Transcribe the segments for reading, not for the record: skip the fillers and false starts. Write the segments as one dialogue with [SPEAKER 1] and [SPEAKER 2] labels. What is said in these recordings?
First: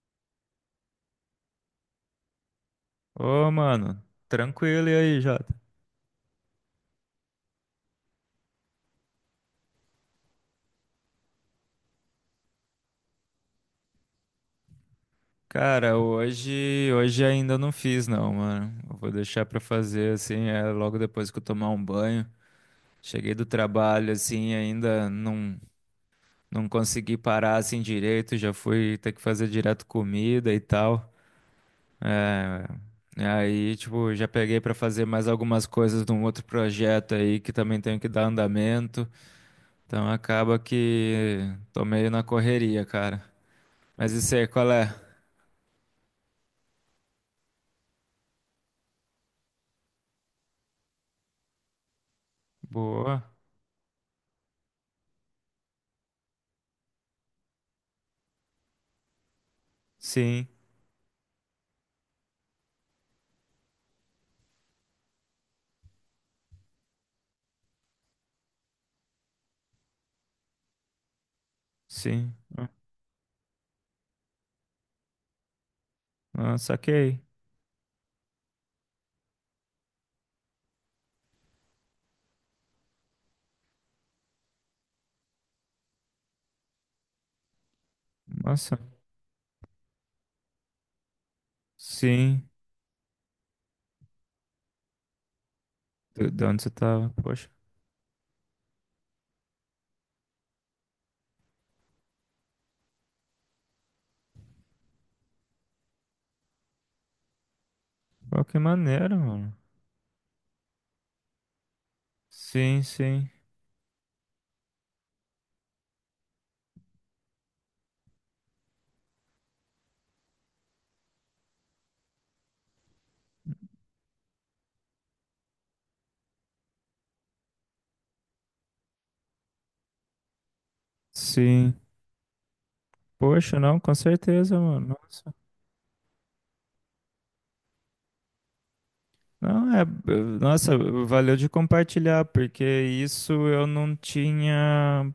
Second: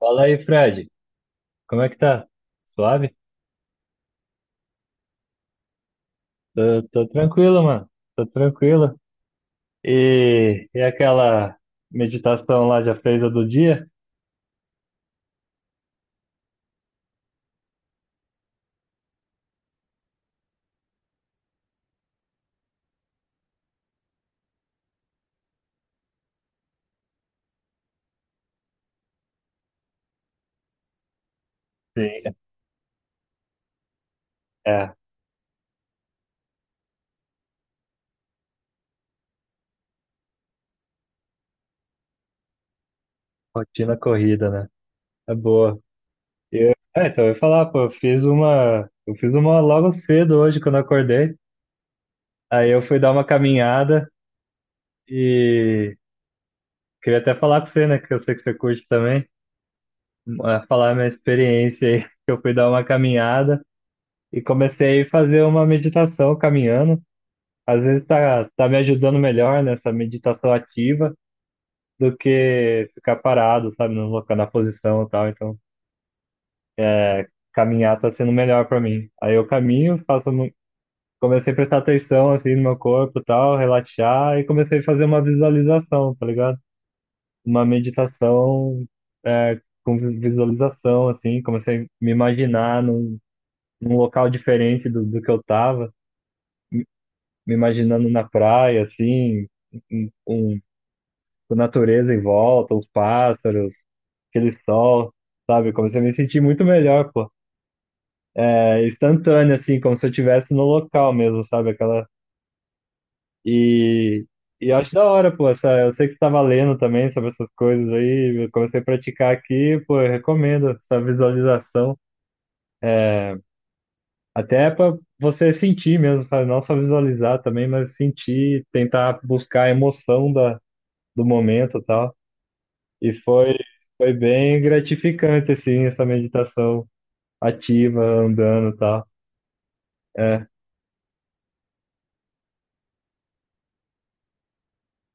[SPEAKER 1] Fala aí, Fred. Como é que tá? Suave?
[SPEAKER 2] Ô, mano, tranquilo e aí, Jota?
[SPEAKER 1] Tô tranquilo, mano. Tô tranquilo. E aquela meditação lá já fez a do dia?
[SPEAKER 2] Cara, hoje ainda não fiz não, mano. Eu vou deixar pra fazer assim, logo depois que eu tomar um banho. Cheguei do trabalho assim, ainda não consegui parar assim direito, já fui ter que fazer direto comida e tal.
[SPEAKER 1] Sim.
[SPEAKER 2] É, Aí, tipo, já peguei pra
[SPEAKER 1] É,
[SPEAKER 2] fazer mais algumas coisas de um outro projeto aí que também tenho que dar andamento. Então acaba que tô meio na correria, cara.
[SPEAKER 1] rotina
[SPEAKER 2] Mas isso aí,
[SPEAKER 1] corrida, né?
[SPEAKER 2] qual é?
[SPEAKER 1] É boa. Eu, é, então eu ia falar, pô, eu fiz uma logo cedo hoje quando eu acordei. Aí eu fui dar
[SPEAKER 2] Boa.
[SPEAKER 1] uma caminhada e queria até falar com você, né? Que eu sei que você curte também.
[SPEAKER 2] Sim,
[SPEAKER 1] Falar a minha experiência aí, que eu fui dar uma caminhada e comecei a fazer uma meditação caminhando. Às vezes tá me ajudando melhor nessa meditação ativa do
[SPEAKER 2] sim. Ah,
[SPEAKER 1] que ficar parado, sabe, no local, na posição e tal. Então,
[SPEAKER 2] ah, saquei.
[SPEAKER 1] caminhar tá sendo melhor para mim. Aí eu caminho, faço, comecei a prestar atenção assim no meu corpo e tal, relaxar e comecei a fazer uma visualização, tá ligado? Uma
[SPEAKER 2] Nossa.
[SPEAKER 1] meditação é, com visualização assim, comecei a me
[SPEAKER 2] Sim.
[SPEAKER 1] imaginar num, num local diferente do que eu tava,
[SPEAKER 2] De onde você tava? Poxa.
[SPEAKER 1] me imaginando na praia assim, um a natureza em volta, os pássaros, aquele sol, sabe? Comecei a me sentir muito melhor, pô.
[SPEAKER 2] Pô, que
[SPEAKER 1] É
[SPEAKER 2] maneiro, mano.
[SPEAKER 1] instantâneo, assim, como se eu estivesse no local mesmo, sabe? Aquela.
[SPEAKER 2] Sim, sim.
[SPEAKER 1] E, e eu acho da hora, pô. Essa... Eu sei que você estava lendo também sobre essas coisas aí. Eu comecei a praticar aqui, pô, eu recomendo essa visualização. Até para você sentir mesmo, sabe? Não só visualizar também, mas sentir, tentar buscar a emoção da, do momento
[SPEAKER 2] Sim.
[SPEAKER 1] e tal. E foi,
[SPEAKER 2] Poxa, não, com
[SPEAKER 1] foi
[SPEAKER 2] certeza,
[SPEAKER 1] bem
[SPEAKER 2] mano. Nossa.
[SPEAKER 1] gratificante, assim, essa meditação ativa, andando e tal.
[SPEAKER 2] Não, é.
[SPEAKER 1] É,
[SPEAKER 2] Nossa, valeu de compartilhar, porque isso eu não tinha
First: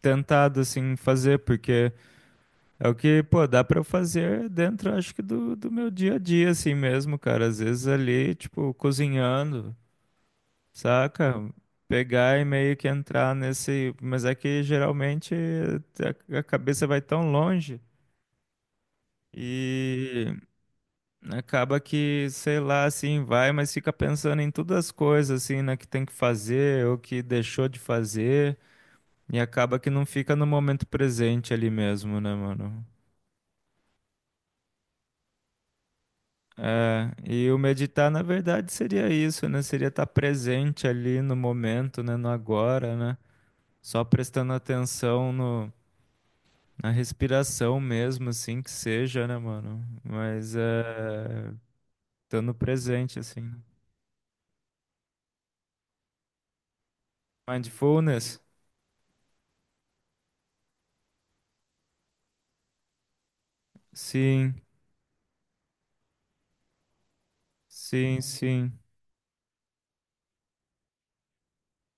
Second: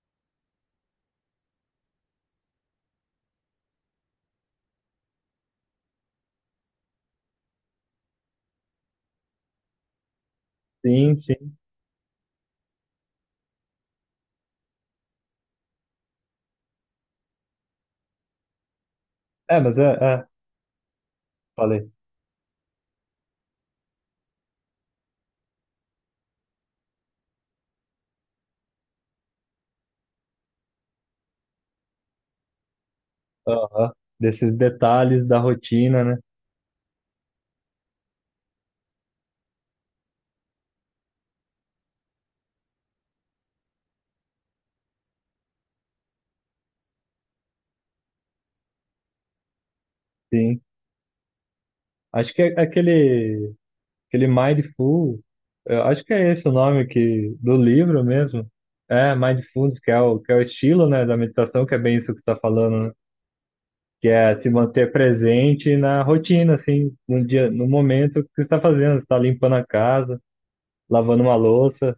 [SPEAKER 2] tentado, assim, fazer, porque é o que, pô, dá pra eu fazer dentro, acho que, do meu dia a dia, assim mesmo, cara. Às vezes ali, tipo, cozinhando.
[SPEAKER 1] sim,
[SPEAKER 2] Saca?
[SPEAKER 1] sim.
[SPEAKER 2] Pegar e meio que entrar nesse. Mas é que geralmente a cabeça vai tão longe
[SPEAKER 1] É, mas é, é,
[SPEAKER 2] e acaba
[SPEAKER 1] falei.
[SPEAKER 2] que, sei lá, assim, vai, mas fica pensando em todas as coisas, assim, né, que tem que fazer ou que deixou de fazer e acaba que não fica no momento presente ali mesmo, né, mano?
[SPEAKER 1] Aham. Desses detalhes da rotina, né?
[SPEAKER 2] É, e o meditar, na verdade, seria isso, né? Seria estar presente ali no momento, né, no agora, né? Só prestando atenção no Na respiração mesmo, assim, que seja, né, mano? Mas
[SPEAKER 1] Sim.
[SPEAKER 2] é.
[SPEAKER 1] Acho que
[SPEAKER 2] Estando
[SPEAKER 1] é
[SPEAKER 2] presente, assim. Né?
[SPEAKER 1] aquele Mindful, eu acho que é esse o nome que, do livro
[SPEAKER 2] Mindfulness?
[SPEAKER 1] mesmo. É, Mindfulness, que é que é o estilo, né, da meditação, que é bem isso que você está falando, né? Que é se
[SPEAKER 2] Sim,
[SPEAKER 1] manter presente na rotina, assim, no dia, no
[SPEAKER 2] sim,
[SPEAKER 1] momento que você está
[SPEAKER 2] sim.
[SPEAKER 1] fazendo. Você está limpando a casa, lavando uma louça.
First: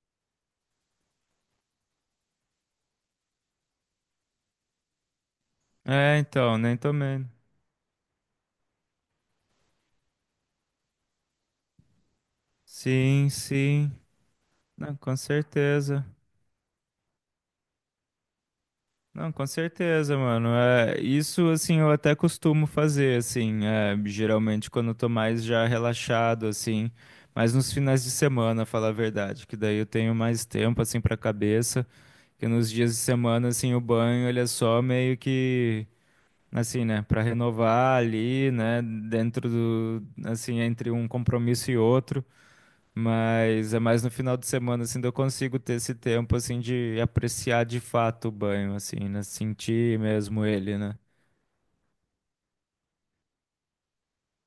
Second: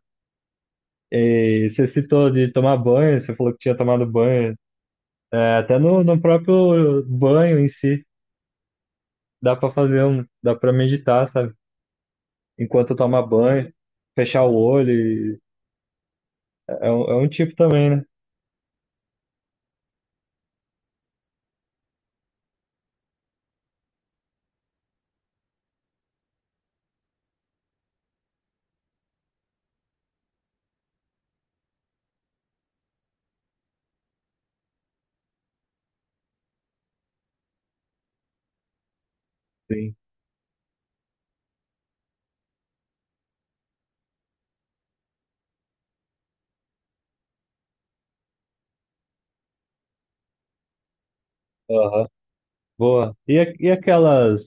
[SPEAKER 1] E você citou de tomar banho, você falou que tinha tomado banho. É, até no,
[SPEAKER 2] É,
[SPEAKER 1] no
[SPEAKER 2] então, nem
[SPEAKER 1] próprio
[SPEAKER 2] tomei.
[SPEAKER 1] banho em si, dá pra fazer um, dá pra meditar, sabe? Enquanto toma
[SPEAKER 2] Sim,
[SPEAKER 1] banho,
[SPEAKER 2] sim.
[SPEAKER 1] fechar o olho,
[SPEAKER 2] Não, com certeza.
[SPEAKER 1] é um tipo também, né?
[SPEAKER 2] Não, com certeza, mano. É, isso, assim, eu até costumo fazer, assim. Geralmente quando eu tô mais já relaxado, assim. Mas nos finais de semana, falar a verdade, que daí eu tenho mais tempo, assim, pra cabeça. Porque nos dias de semana, assim, o banho, ele é só meio que, assim, né, pra renovar ali, né, dentro
[SPEAKER 1] Sim.
[SPEAKER 2] do, assim, entre um compromisso e outro. Mas é mais no final de semana, assim, que eu consigo ter esse tempo, assim, de apreciar de fato o banho, assim, né, sentir mesmo ele, né.
[SPEAKER 1] Aham. Boa. E, e aquelas,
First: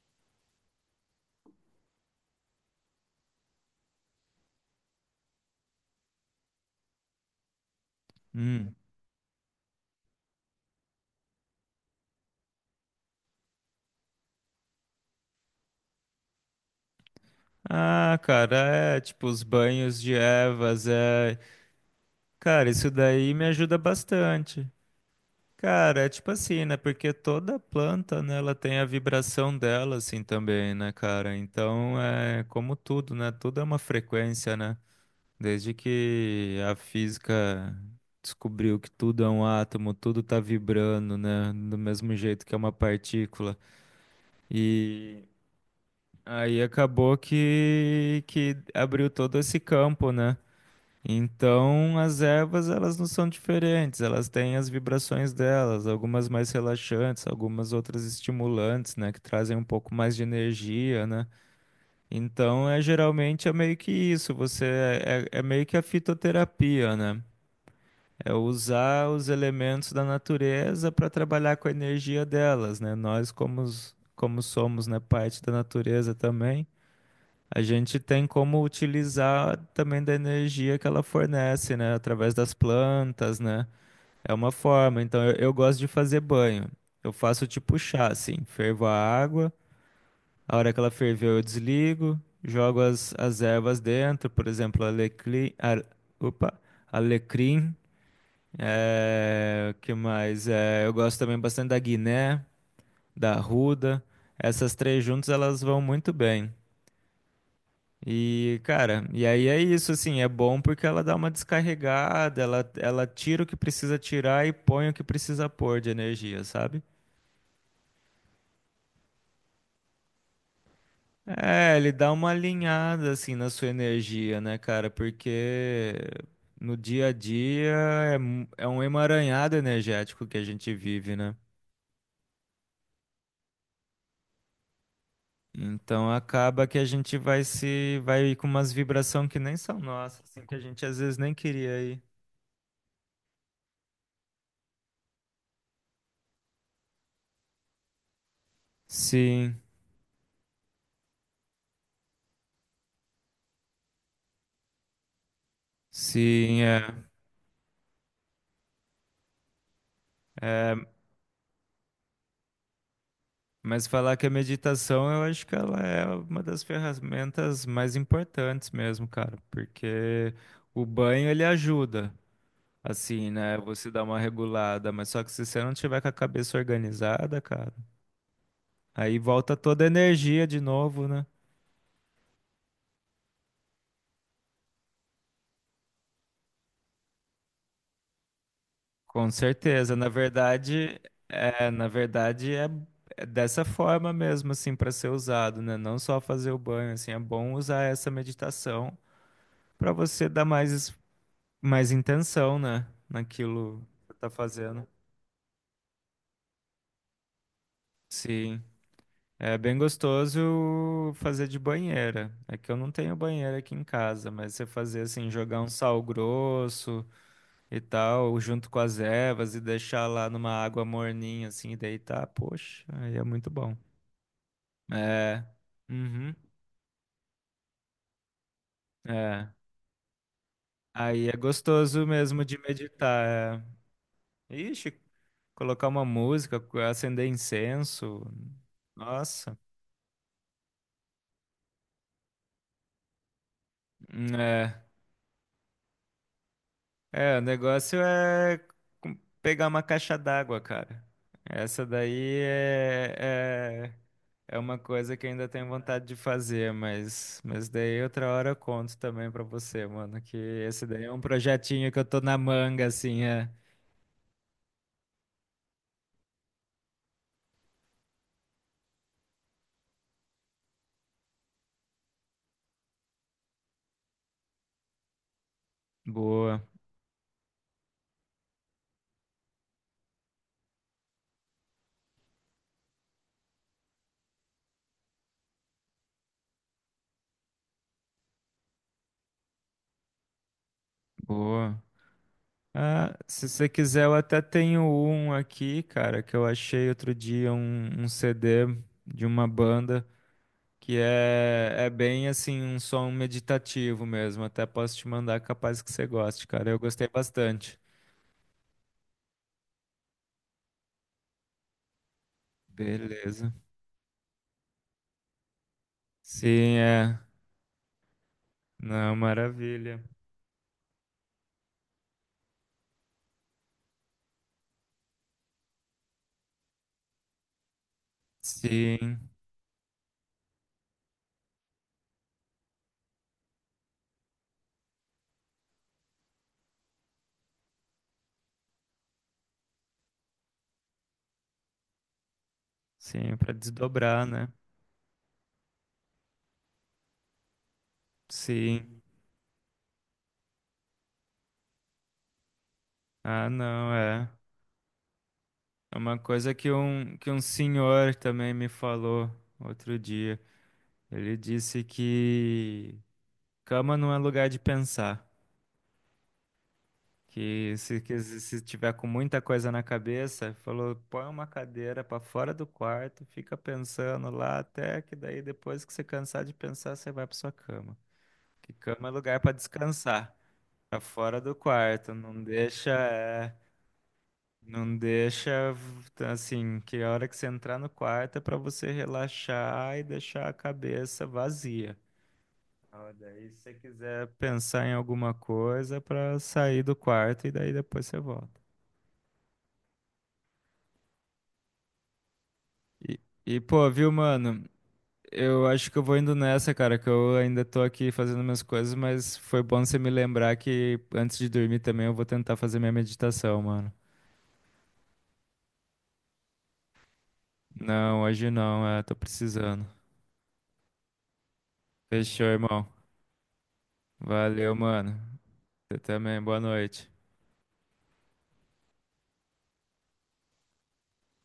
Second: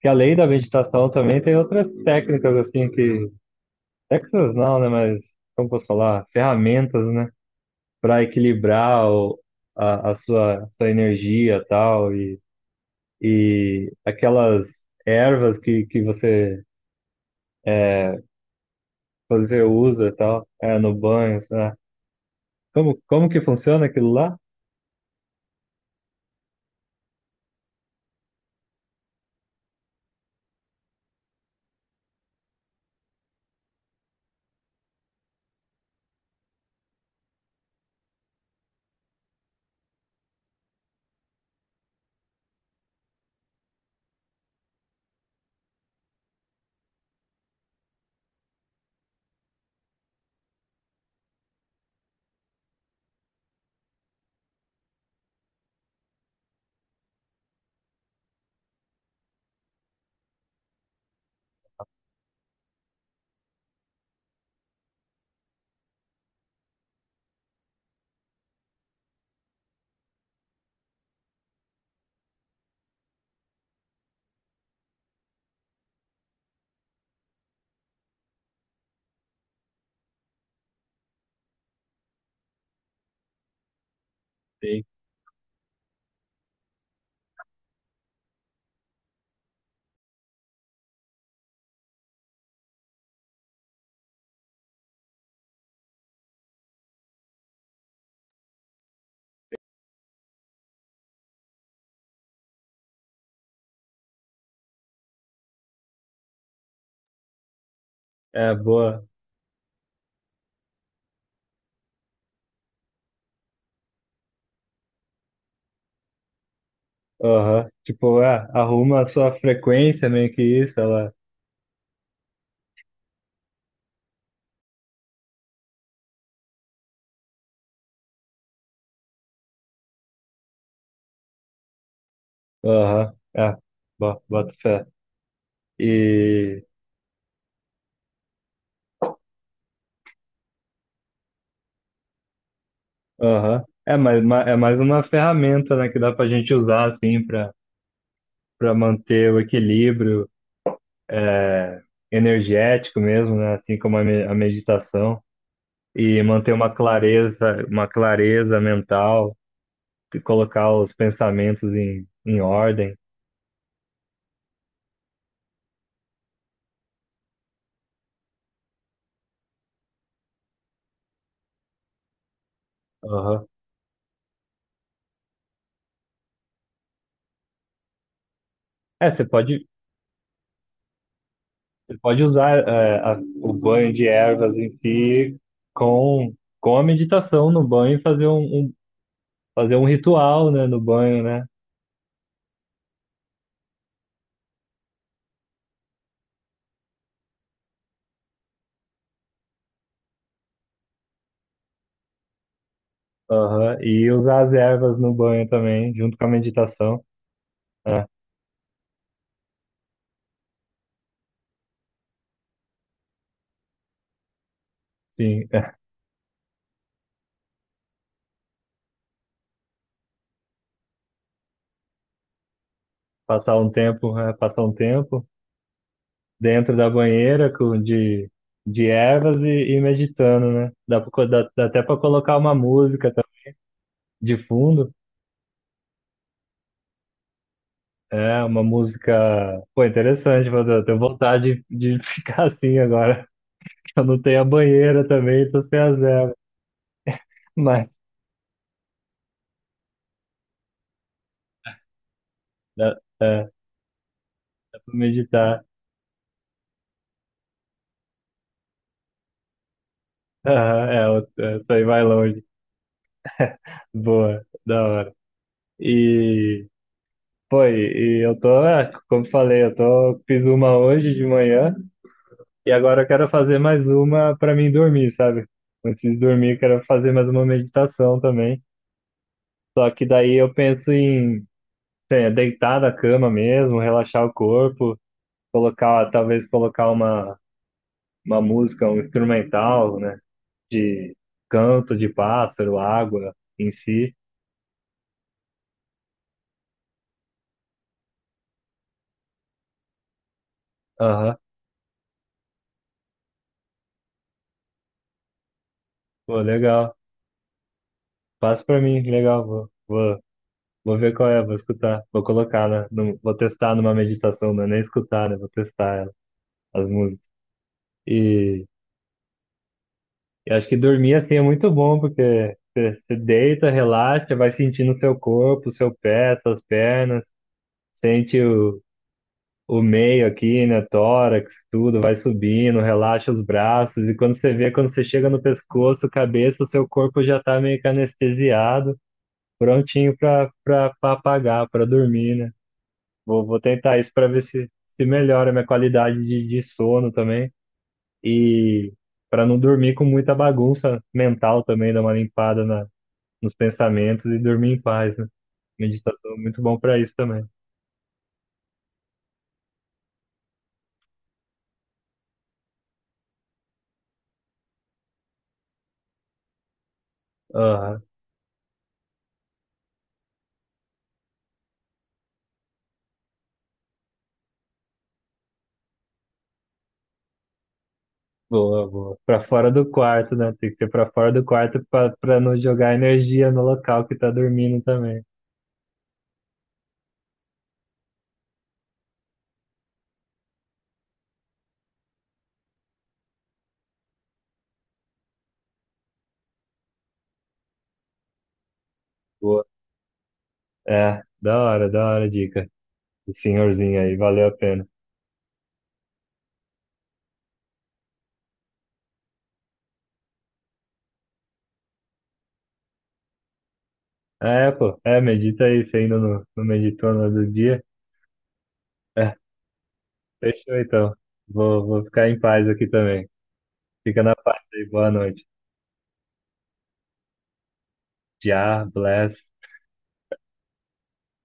[SPEAKER 1] que além da meditação também tem outras técnicas, assim, que, técnicas não, né? Mas, como posso falar? Ferramentas, né? Pra
[SPEAKER 2] Hum.
[SPEAKER 1] equilibrar o, a sua, sua energia e tal, e aquelas ervas que você
[SPEAKER 2] Ah, cara, é, tipo, os
[SPEAKER 1] fazer
[SPEAKER 2] banhos
[SPEAKER 1] uso e
[SPEAKER 2] de
[SPEAKER 1] tal, é,
[SPEAKER 2] ervas,
[SPEAKER 1] no
[SPEAKER 2] é...
[SPEAKER 1] banho, sabe?
[SPEAKER 2] Cara, isso
[SPEAKER 1] Como
[SPEAKER 2] daí
[SPEAKER 1] que
[SPEAKER 2] me ajuda
[SPEAKER 1] funciona aquilo lá?
[SPEAKER 2] bastante. Cara, é tipo assim, né? Porque toda planta, né, ela tem a vibração dela, assim, também, né, cara? Então, é como tudo, né? Tudo é uma frequência, né? Desde que a física descobriu que tudo é um átomo, tudo tá vibrando, né? Do mesmo jeito que é uma partícula. E aí acabou que abriu todo esse campo, né? Então, as ervas, elas não são diferentes, elas têm as vibrações delas, algumas mais relaxantes, algumas outras estimulantes, né, que trazem um pouco mais de energia, né? Então, é geralmente é meio que isso, você é meio que a fitoterapia, né? É usar os elementos da natureza para trabalhar com a energia delas, né? Nós como, como somos, né, parte da natureza também, a gente tem como utilizar também da energia que ela fornece, né? Através das plantas, né? É uma
[SPEAKER 1] Sim.
[SPEAKER 2] forma. Então, eu gosto de fazer banho. Eu faço tipo chá, assim. Fervo a água. A hora que ela ferveu, eu desligo. Jogo as ervas dentro. Por exemplo, alecrim. Opa, alecrim. É, o que mais? É, eu gosto também bastante da guiné, da arruda. Essas três juntas, elas vão muito bem.
[SPEAKER 1] É,
[SPEAKER 2] E,
[SPEAKER 1] boa.
[SPEAKER 2] cara, e aí é isso, assim, é bom porque ela dá uma descarregada, ela tira o que precisa tirar e põe o que precisa pôr de energia, sabe?
[SPEAKER 1] Aham. Tipo, é, arruma a sua frequência, meio que isso, ela.
[SPEAKER 2] É, ele dá uma alinhada, assim, na sua energia, né, cara? Porque no dia a dia é um emaranhado energético que a gente vive, né?
[SPEAKER 1] Aham. É, bota fé.
[SPEAKER 2] Então
[SPEAKER 1] E.
[SPEAKER 2] acaba que a gente vai se, vai com umas vibração que nem são nossas, assim, que a gente às vezes nem queria ir.
[SPEAKER 1] Aham. É, mas é mais uma ferramenta, né, que dá pra gente usar, assim, pra, pra manter o
[SPEAKER 2] Sim,
[SPEAKER 1] equilíbrio é, energético mesmo, né? Assim como a meditação. E manter
[SPEAKER 2] sim, é.
[SPEAKER 1] uma clareza mental. Que colocar os pensamentos em, em ordem.
[SPEAKER 2] Mas falar que a meditação, eu acho que ela é uma das ferramentas mais importantes mesmo, cara, porque o banho ele ajuda, assim,
[SPEAKER 1] Aham.
[SPEAKER 2] né? Você dá uma regulada, mas só que se você não tiver com a cabeça organizada, cara,
[SPEAKER 1] É,
[SPEAKER 2] aí volta toda a energia de novo, né?
[SPEAKER 1] você pode usar é, o banho de ervas em si com, com a meditação no banho e fazer um, um-
[SPEAKER 2] Com
[SPEAKER 1] fazer um
[SPEAKER 2] certeza. Na
[SPEAKER 1] ritual, né, no
[SPEAKER 2] verdade,
[SPEAKER 1] banho, né?
[SPEAKER 2] na verdade é dessa forma mesmo, assim, para ser usado, né? Não só fazer o banho, assim, é bom usar essa meditação para você dar mais intenção, né?
[SPEAKER 1] Aham.
[SPEAKER 2] Naquilo
[SPEAKER 1] E
[SPEAKER 2] que tá
[SPEAKER 1] usar as
[SPEAKER 2] fazendo.
[SPEAKER 1] ervas no banho também, junto com a meditação. É,
[SPEAKER 2] Sim. É bem gostoso fazer de banheira. É que eu não tenho banheira aqui em casa, mas você fazer assim,
[SPEAKER 1] sim,
[SPEAKER 2] jogar um sal grosso e tal, junto com as ervas e deixar lá numa água morninha assim, e deitar, poxa, aí é muito bom.
[SPEAKER 1] passar um tempo
[SPEAKER 2] É. Uhum.
[SPEAKER 1] dentro da banheira com de ervas
[SPEAKER 2] É.
[SPEAKER 1] e meditando, né? Dá,
[SPEAKER 2] Aí é
[SPEAKER 1] dá, dá até para
[SPEAKER 2] gostoso
[SPEAKER 1] colocar
[SPEAKER 2] mesmo
[SPEAKER 1] uma
[SPEAKER 2] de
[SPEAKER 1] música
[SPEAKER 2] meditar.
[SPEAKER 1] de
[SPEAKER 2] É.
[SPEAKER 1] fundo.
[SPEAKER 2] Ixi, colocar uma música, acender incenso.
[SPEAKER 1] É uma música,
[SPEAKER 2] Nossa.
[SPEAKER 1] pô, interessante, mas eu tenho vontade de ficar assim agora, eu não tenho a
[SPEAKER 2] É.
[SPEAKER 1] banheira também, tô sem a zero,
[SPEAKER 2] É, o
[SPEAKER 1] mas
[SPEAKER 2] negócio é com- pegar uma caixa d'água, cara. Essa daí
[SPEAKER 1] dá, é, dá
[SPEAKER 2] é uma
[SPEAKER 1] pra
[SPEAKER 2] coisa que eu ainda
[SPEAKER 1] meditar.
[SPEAKER 2] tenho vontade de fazer, mas daí outra hora eu conto também pra você, mano, que esse
[SPEAKER 1] Aham,
[SPEAKER 2] daí
[SPEAKER 1] é,
[SPEAKER 2] é um
[SPEAKER 1] é, isso aí
[SPEAKER 2] projetinho que
[SPEAKER 1] vai
[SPEAKER 2] eu tô na
[SPEAKER 1] longe,
[SPEAKER 2] manga, assim, é.
[SPEAKER 1] boa, da hora. E, pô, e eu tô, é, como falei, eu tô, fiz uma hoje de manhã, e agora eu quero fazer mais uma pra mim dormir, sabe? Antes de dormir, eu
[SPEAKER 2] Boa,
[SPEAKER 1] quero fazer mais uma meditação também, só que daí eu penso em É, deitar na cama mesmo, relaxar o corpo, talvez colocar uma música, um instrumental, né? De
[SPEAKER 2] boa.
[SPEAKER 1] canto de pássaro,
[SPEAKER 2] Ah,
[SPEAKER 1] água
[SPEAKER 2] se você
[SPEAKER 1] em
[SPEAKER 2] quiser, eu
[SPEAKER 1] si.
[SPEAKER 2] até tenho um aqui, cara, que eu achei outro dia um CD de uma banda. Que
[SPEAKER 1] Aham,
[SPEAKER 2] é, é bem assim, um som meditativo mesmo. Até posso te mandar, capaz que você
[SPEAKER 1] pô,
[SPEAKER 2] goste, cara. Eu
[SPEAKER 1] legal.
[SPEAKER 2] gostei bastante.
[SPEAKER 1] Passa pra mim, legal. Vou ver qual é, vou escutar, vou colocar, né? Vou
[SPEAKER 2] Beleza.
[SPEAKER 1] testar numa meditação, não é nem escutar, né? Vou testar ela,
[SPEAKER 2] Sim,
[SPEAKER 1] as
[SPEAKER 2] é.
[SPEAKER 1] músicas. E,
[SPEAKER 2] Não, maravilha.
[SPEAKER 1] e acho que dormir assim é muito bom, porque você deita, relaxa, vai sentindo o seu corpo, o seu pé, suas pernas sente
[SPEAKER 2] Sim,
[SPEAKER 1] o meio aqui, né? Tórax, tudo, vai subindo, relaxa os braços, e quando você vê, quando você chega no pescoço, cabeça, o seu corpo já tá meio que anestesiado, prontinho pra apagar, pra dormir, né?
[SPEAKER 2] sim, para
[SPEAKER 1] Vou tentar isso pra
[SPEAKER 2] desdobrar,
[SPEAKER 1] ver
[SPEAKER 2] né?
[SPEAKER 1] se, se melhora a minha qualidade de sono também, e
[SPEAKER 2] Sim.
[SPEAKER 1] pra não dormir com muita bagunça mental também, dar uma limpada na,
[SPEAKER 2] Ah,
[SPEAKER 1] nos
[SPEAKER 2] não,
[SPEAKER 1] pensamentos
[SPEAKER 2] é.
[SPEAKER 1] e dormir em paz, né?
[SPEAKER 2] É uma
[SPEAKER 1] Meditação é
[SPEAKER 2] coisa
[SPEAKER 1] muito bom pra isso
[SPEAKER 2] que um
[SPEAKER 1] também.
[SPEAKER 2] senhor também me falou outro dia. Ele disse que cama não é lugar de pensar.
[SPEAKER 1] Aham.
[SPEAKER 2] Que se se tiver com muita coisa na cabeça, falou, põe uma cadeira para fora do quarto, fica pensando lá até que daí depois que você cansar de pensar, você vai para sua cama. Que
[SPEAKER 1] Boa,
[SPEAKER 2] cama é
[SPEAKER 1] boa.
[SPEAKER 2] lugar
[SPEAKER 1] Pra
[SPEAKER 2] para
[SPEAKER 1] fora do quarto,
[SPEAKER 2] descansar,
[SPEAKER 1] né? Tem que ser
[SPEAKER 2] para
[SPEAKER 1] pra fora
[SPEAKER 2] fora
[SPEAKER 1] do
[SPEAKER 2] do
[SPEAKER 1] quarto pra,
[SPEAKER 2] quarto,
[SPEAKER 1] pra
[SPEAKER 2] não
[SPEAKER 1] não
[SPEAKER 2] deixa,
[SPEAKER 1] jogar energia no local que tá dormindo
[SPEAKER 2] não
[SPEAKER 1] também.
[SPEAKER 2] deixa assim, que a hora que você entrar no quarto é para você relaxar e deixar a cabeça vazia. Ah, Daí, se você quiser pensar em alguma coisa, para sair do quarto e daí depois você volta.
[SPEAKER 1] Boa. É, da hora a dica.
[SPEAKER 2] E,
[SPEAKER 1] O
[SPEAKER 2] pô,
[SPEAKER 1] senhorzinho
[SPEAKER 2] viu,
[SPEAKER 1] aí, valeu a
[SPEAKER 2] mano?
[SPEAKER 1] pena.
[SPEAKER 2] Eu acho que eu vou indo nessa, cara, que eu ainda tô aqui fazendo minhas coisas, mas foi bom você me lembrar que antes de dormir também eu vou tentar fazer minha meditação, mano.
[SPEAKER 1] É, pô, é, medita aí, você ainda não, não meditou no outro dia.
[SPEAKER 2] Não, hoje não, é, tô
[SPEAKER 1] É,
[SPEAKER 2] precisando.
[SPEAKER 1] fechou então. Vou ficar em
[SPEAKER 2] Fechou,
[SPEAKER 1] paz aqui
[SPEAKER 2] irmão.
[SPEAKER 1] também. Fica na paz
[SPEAKER 2] Valeu,
[SPEAKER 1] aí, boa
[SPEAKER 2] mano.
[SPEAKER 1] noite.
[SPEAKER 2] Você também, boa noite.
[SPEAKER 1] Já, bless.